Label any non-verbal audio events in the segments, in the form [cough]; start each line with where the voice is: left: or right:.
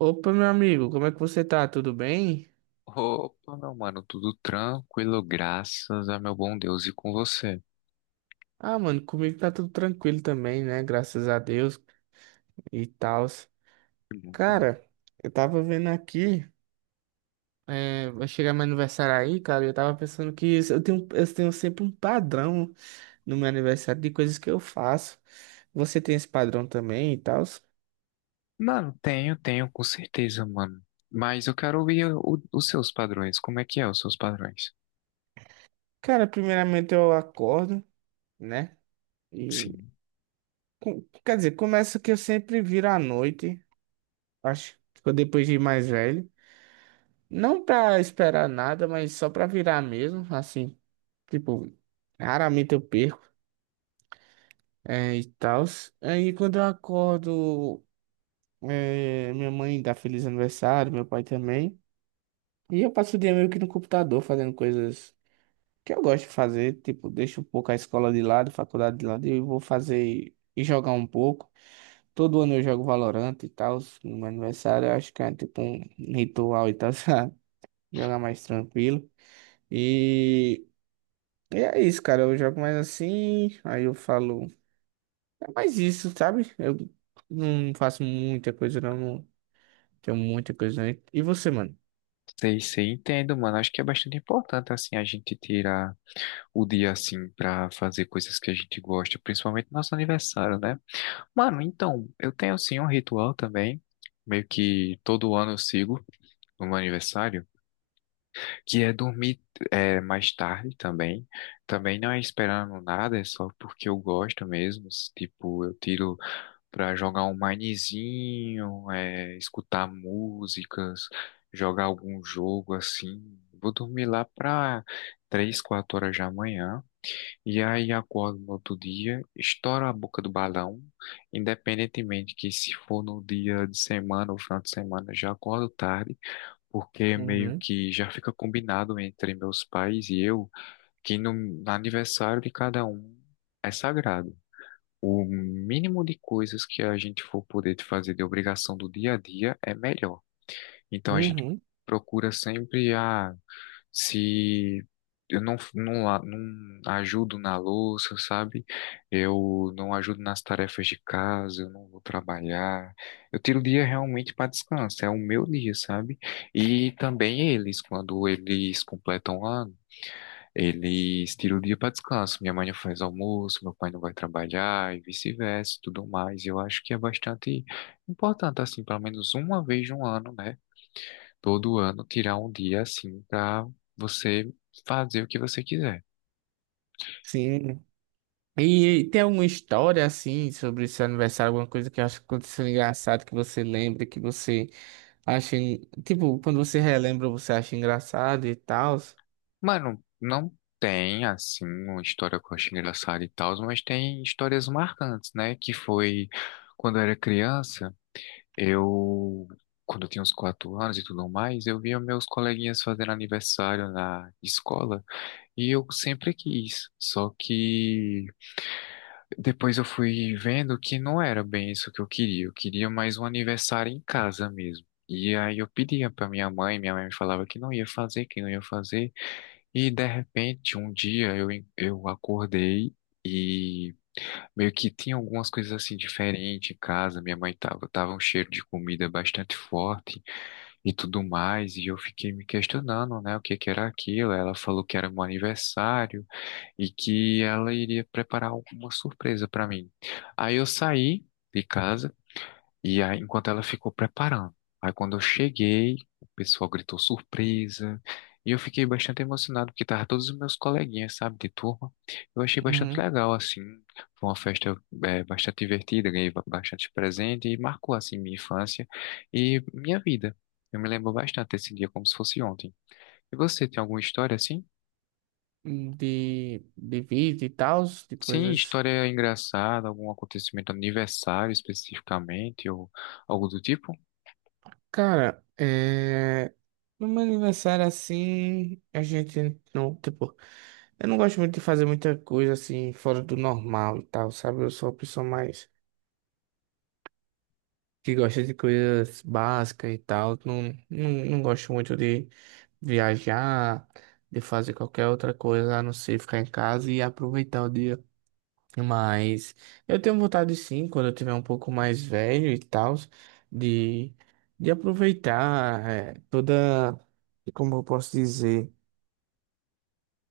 right: Opa, meu amigo, como é que você tá? Tudo bem?
left: Opa, meu mano, tudo tranquilo, graças a meu bom Deus e com você.
right: Ah, mano, comigo tá tudo tranquilo também, né? Graças a Deus e tal. Cara, eu tava vendo aqui, é, vai chegar meu aniversário aí, cara, e eu tava pensando que eu tenho sempre um padrão no meu aniversário de coisas que eu faço. Você tem esse padrão também e tal?
left: Mano, tenho, com certeza, mano. Mas eu quero ouvir os seus padrões. Como é que é os seus padrões?
right: Cara, primeiramente eu acordo, né? E
left: Sim,
right: quer dizer, começa que eu sempre viro à noite, acho que depois de mais velho. Não pra esperar nada, mas só pra virar mesmo, assim, tipo, raramente eu perco, é, e tal. Aí quando eu acordo, é, minha mãe dá feliz aniversário, meu pai também. E eu passo o dia meio que no computador fazendo coisas que eu gosto de fazer, tipo, deixo um pouco a escola de lado, a faculdade de lado, e eu vou fazer e jogar um pouco. Todo ano eu jogo Valorant e tal, no meu aniversário, eu acho que é tipo um ritual e tal, [laughs] sabe? Jogar mais tranquilo. E E é isso, cara. Eu jogo mais assim, aí eu falo. É mais isso, sabe? Eu não faço muita coisa, não. Não tenho muita coisa. Não. E você, mano?
left: sei, entendo, mano. Acho que é bastante importante, assim, a gente tirar o dia, assim, pra fazer coisas que a gente gosta, principalmente nosso aniversário, né? Mano, então, eu tenho, assim, um ritual também. Meio que todo ano eu sigo no meu aniversário, que é dormir mais tarde também. Também não é esperando nada, é só porque eu gosto mesmo. Tipo, eu tiro pra jogar um minezinho, escutar músicas, jogar algum jogo assim. Vou dormir lá pra três, quatro horas da manhã. E aí acordo no outro dia, estouro a boca do balão. Independentemente que se for no dia de semana ou final de semana, já acordo tarde porque meio
right: Uhum.
left: que já fica combinado entre meus pais e eu que no aniversário de cada um é sagrado. O mínimo de coisas que a gente for poder fazer de obrigação do dia a dia é melhor. Então a gente
right: Uhum.
left: procura sempre a se eu não ajudo na louça, sabe? Eu não ajudo nas tarefas de casa, eu não vou trabalhar. Eu tiro o dia realmente para descanso, é o meu dia, sabe? E também eles, quando eles completam o ano, eles tiram o dia para descanso. Minha mãe não faz almoço, meu pai não vai trabalhar e vice-versa, e tudo mais. Eu acho que é bastante importante, assim, pelo menos uma vez no ano, né? Todo ano tirar um dia assim pra você fazer o que você quiser.
right: Sim. E tem alguma história assim sobre seu aniversário, alguma coisa que acha que aconteceu engraçado que você lembra, que você acha, tipo, quando você relembra, você acha engraçado e tal,
left: Mano, não tem assim uma história que eu acho engraçada e tal, mas tem histórias marcantes, né? Que foi quando eu era criança, eu. Quando eu tinha uns quatro anos e tudo mais, eu via meus coleguinhas fazendo aniversário na escola e eu sempre quis. Só que depois eu fui vendo que não era bem isso que eu queria. Eu queria mais um aniversário em casa mesmo. E aí eu pedia pra minha mãe me falava que não ia fazer, que não ia fazer. E de repente, um dia eu acordei e meio que tinha algumas coisas assim diferentes em casa. Minha mãe tava um cheiro de comida bastante forte e tudo mais. E eu fiquei me questionando, né, o que que era aquilo. Ela falou que era meu aniversário e que ela iria preparar alguma surpresa para mim. Aí eu saí de casa e aí, enquanto ela ficou preparando. Aí quando eu cheguei, o pessoal gritou surpresa e eu fiquei bastante emocionado porque tava todos os meus coleguinhas, sabe, de turma. Eu achei bastante
right: Uhum.
left: legal assim. Foi uma festa bastante divertida, ganhei bastante presente e marcou assim minha infância e minha vida. Eu me lembro bastante desse dia como se fosse ontem. E você tem alguma história assim?
right: De vida e tal, de
left: Sim,
right: coisas.
left: história engraçada, algum acontecimento aniversário especificamente, ou algo do tipo?
right: Cara, é. No meu aniversário, assim, a gente não, tipo, eu não gosto muito de fazer muita coisa, assim, fora do normal e tal, sabe? Eu sou uma pessoa mais que gosta de coisas básicas e tal. Não, não gosto muito de viajar, de fazer qualquer outra coisa, a não ser ficar em casa e aproveitar o dia. Mas eu tenho vontade, sim, quando eu tiver um pouco mais velho e tal, de, de aproveitar, toda, como eu posso dizer.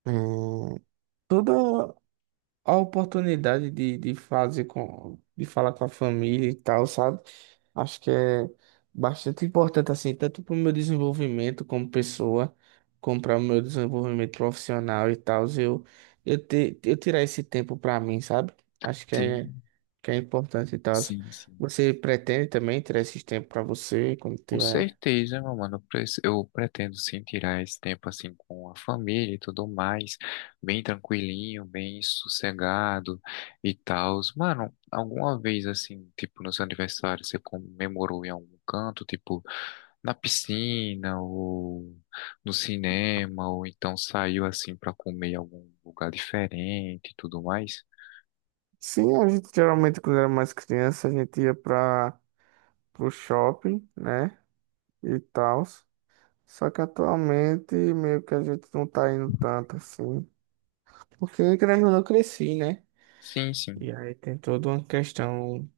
right: eh, Toda a oportunidade de fazer com, de falar com a família e tal, sabe? Acho que é bastante importante, assim, tanto para o meu desenvolvimento como pessoa, como para o meu desenvolvimento profissional e tal, eu, eu tirar esse tempo para mim, sabe? Acho
left: Sim,
right: que é importante e tal.
left: sim, sim.
right: Você pretende também tirar esse tempo para você quando
left: Com
right: tiver?
left: certeza, meu mano. Eu pretendo sim tirar esse tempo assim com a família e tudo mais, bem tranquilinho, bem sossegado e tal. Mano, alguma vez assim, tipo, no seu aniversário, você comemorou em algum canto, tipo, na piscina ou no cinema, ou então saiu assim pra comer em algum lugar diferente e tudo mais.
right: Sim, a gente geralmente quando era mais criança, a gente ia para o shopping, né? E tal. Só que atualmente meio que a gente não tá indo tanto assim. Porque querendo ou não, eu cresci, né?
left: Sim, sim,
right: E aí tem toda uma questão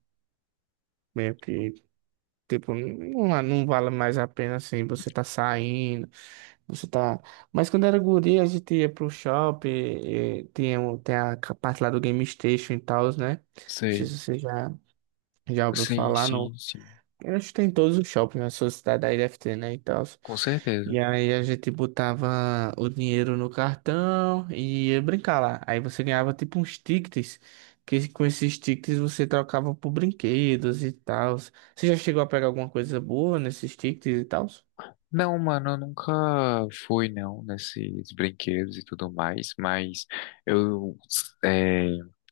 right: meio que, tipo, não, é, não vale mais a pena assim, você tá saindo, você tá. Mas quando era guri, a gente ia pro shopping, e tem a parte lá do Game Station e tal, né? Não sei
left: sei.
right: se você já, já ouviu
left: Sim,
right: falar,
left: sim, sim,
right: eu acho que tem em todos os shoppings na sua cidade aí deve ter, né, e tal.
left: com certeza.
right: E aí a gente botava o dinheiro no cartão e ia brincar lá. Aí você ganhava tipo uns tickets, que com esses tickets você trocava por brinquedos e tal. Você já chegou a pegar alguma coisa boa nesses tickets e tal?
left: Não, mano, eu nunca fui não nesses brinquedos e tudo mais, mas eu é,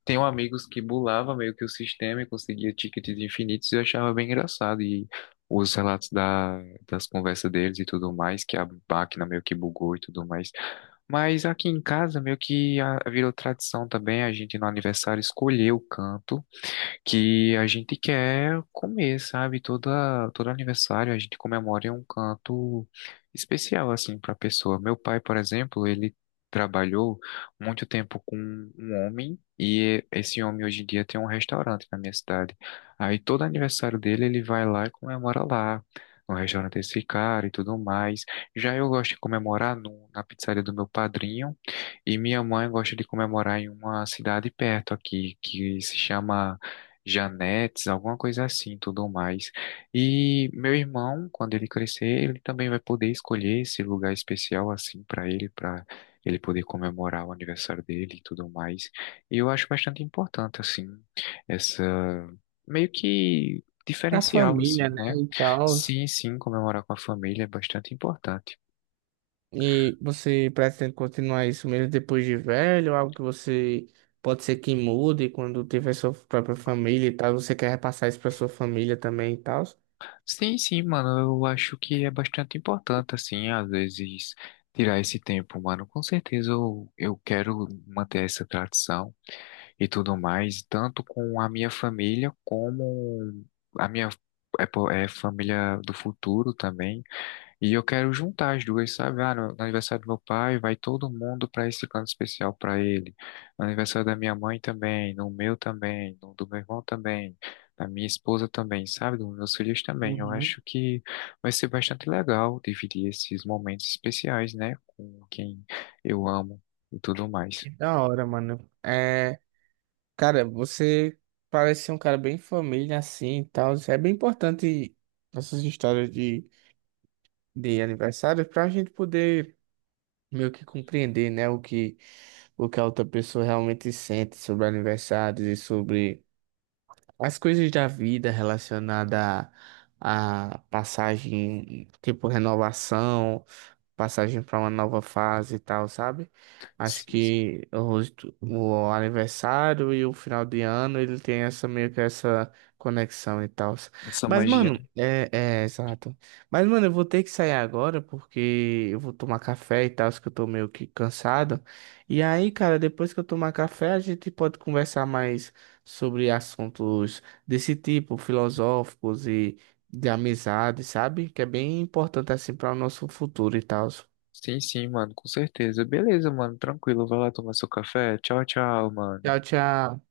left: tenho amigos que burlava meio que o sistema e conseguia tickets infinitos e eu achava bem engraçado. E os relatos da, das conversas deles e tudo mais, que a máquina meio que bugou e tudo mais. Mas aqui em casa, meio que ah, virou tradição também, a gente no aniversário escolher o canto que a gente quer comer, sabe? Todo aniversário a gente comemora em um canto especial, assim, para a pessoa. Meu pai, por exemplo, ele trabalhou muito tempo com um homem e esse homem hoje em dia tem um restaurante na minha cidade. Aí todo aniversário dele ele vai lá e comemora lá. No restaurante desse cara e tudo mais. Já eu gosto de comemorar no, na pizzaria do meu padrinho, e minha mãe gosta de comemorar em uma cidade perto aqui, que se chama Janetes, alguma coisa assim, tudo mais. E meu irmão, quando ele crescer, ele também vai poder escolher esse lugar especial assim para ele poder comemorar o aniversário dele e tudo mais. E eu acho bastante importante assim essa meio que
right: A
left: diferencial assim,
right: família, né,
left: né?
right: e tal.
left: Sim, sim, comemorar com a família é bastante importante.
right: E você pretende continuar isso mesmo depois de velho? Algo que você pode ser que mude quando tiver sua própria família e tal? Você quer repassar isso para sua família também e tal?
left: Sim, sim, mano, eu acho que é bastante importante, assim, às vezes tirar esse tempo, mano. Com certeza eu quero manter essa tradição e tudo mais, tanto com a minha família como a minha família do futuro também. E eu quero juntar as duas, sabe? Ah, no aniversário do meu pai, vai todo mundo para esse plano especial para ele. No aniversário da minha mãe também, no meu também, no do meu irmão também, da minha esposa também, sabe? Dos meus filhos também. Eu
right: Uhum.
left: acho que vai ser bastante legal dividir esses momentos especiais, né? Com quem eu amo e tudo mais.
right: Que da hora, mano. É, cara, você parece ser um cara bem família assim e tal. É bem importante essas histórias de aniversário pra gente poder. Meio que compreender, né, o que a outra pessoa realmente sente sobre aniversários e sobre as coisas da vida relacionada à à passagem, tipo renovação, passagem para uma nova fase e tal, sabe? Acho
left: Sim, sim.
right: que o aniversário e o final de ano ele tem essa meio que essa conexão e tal.
left: Essa
right: Mas,
left: magia,
right: mano,
left: né?
right: é, é exato. Mas, mano, eu vou ter que sair agora porque eu vou tomar café e tal, que eu tô meio que cansado. E aí, cara, depois que eu tomar café, a gente pode conversar mais sobre assuntos desse tipo, filosóficos de amizade, sabe? Que é bem importante assim para o nosso futuro e tal.
left: Sim, sim, mano, com certeza. Beleza, mano, tranquilo. Vai lá tomar seu café. Tchau, tchau,
right: Tchau,
left: mano.
right: tchau.